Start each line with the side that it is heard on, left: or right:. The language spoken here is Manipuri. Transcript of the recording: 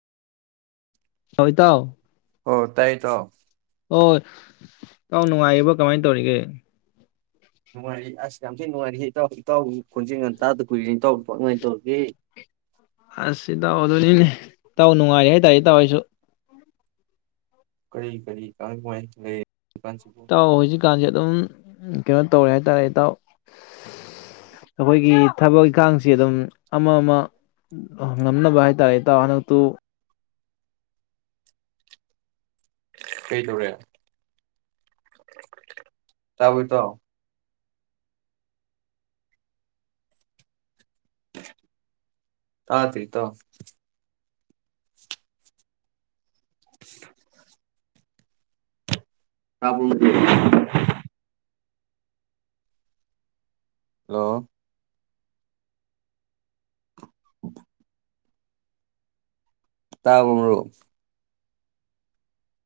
left: ꯍꯣ ꯏꯇꯥꯎ
right: ꯑꯣ ꯇꯥꯏꯌꯦ [unintelligible]
left: ꯍꯣꯏ ꯑꯇꯥꯎ ꯅꯨꯡꯉꯥꯏꯔꯤꯕꯣ ꯀꯃꯥꯏꯅ ꯇꯧꯔꯤꯒꯦ
right: ꯅꯨꯡꯉꯥꯏꯔꯤ ꯑꯁ ꯌꯥꯝ ꯊꯤ ꯅꯨꯡꯉꯥꯏꯔꯤꯍꯦ ꯏꯇꯥꯎ ꯏꯇꯥꯎꯒꯤ ꯈꯣꯟꯖꯦꯜꯒ ꯇꯥꯗ ꯀꯨꯏꯔꯦ ꯏꯇꯥꯎꯕꯨ ꯀꯃꯥꯏ ꯀꯃꯥꯏ ꯇꯧꯔꯤꯒꯦ
left: ꯑꯁ ꯏꯇꯧ ꯑꯗꯨꯅꯤꯅꯦ ꯏꯇꯧ ꯅꯨꯡꯉꯥꯏꯔꯤ ꯍꯥꯏꯇꯥꯔꯦ ꯏꯇꯥꯎ ꯑꯩꯁꯨ
right: ꯀꯔꯤ ꯀꯔꯤ [unintelligible]
left: [unintelligible] ꯑꯗꯨꯝ ꯀꯩꯅꯣ ꯇꯧꯔꯦ ꯍꯥꯏꯇꯥꯔꯦ ꯏꯇꯥꯎ ꯑꯈꯣꯏꯒꯤ ꯊꯕꯛ ꯏꯈꯥꯡꯁꯤ ꯑꯗꯨꯝ ꯑꯃ ꯑꯃ ꯉꯝꯅꯕ ꯍꯥꯏꯇꯥꯔꯦ ꯏꯇꯥꯎ ꯍꯟꯗꯛꯇꯨ
right: ꯀꯩ ꯇꯔꯦ ꯇꯥꯕꯔꯣ ꯏꯇꯥꯎ [unintelligible] [unintelligible] [unintelligible] [inaudible] ꯍꯜꯂꯣ [unintelligible] ꯇꯥꯕ꯭ꯔꯣ ꯃꯔꯨꯞ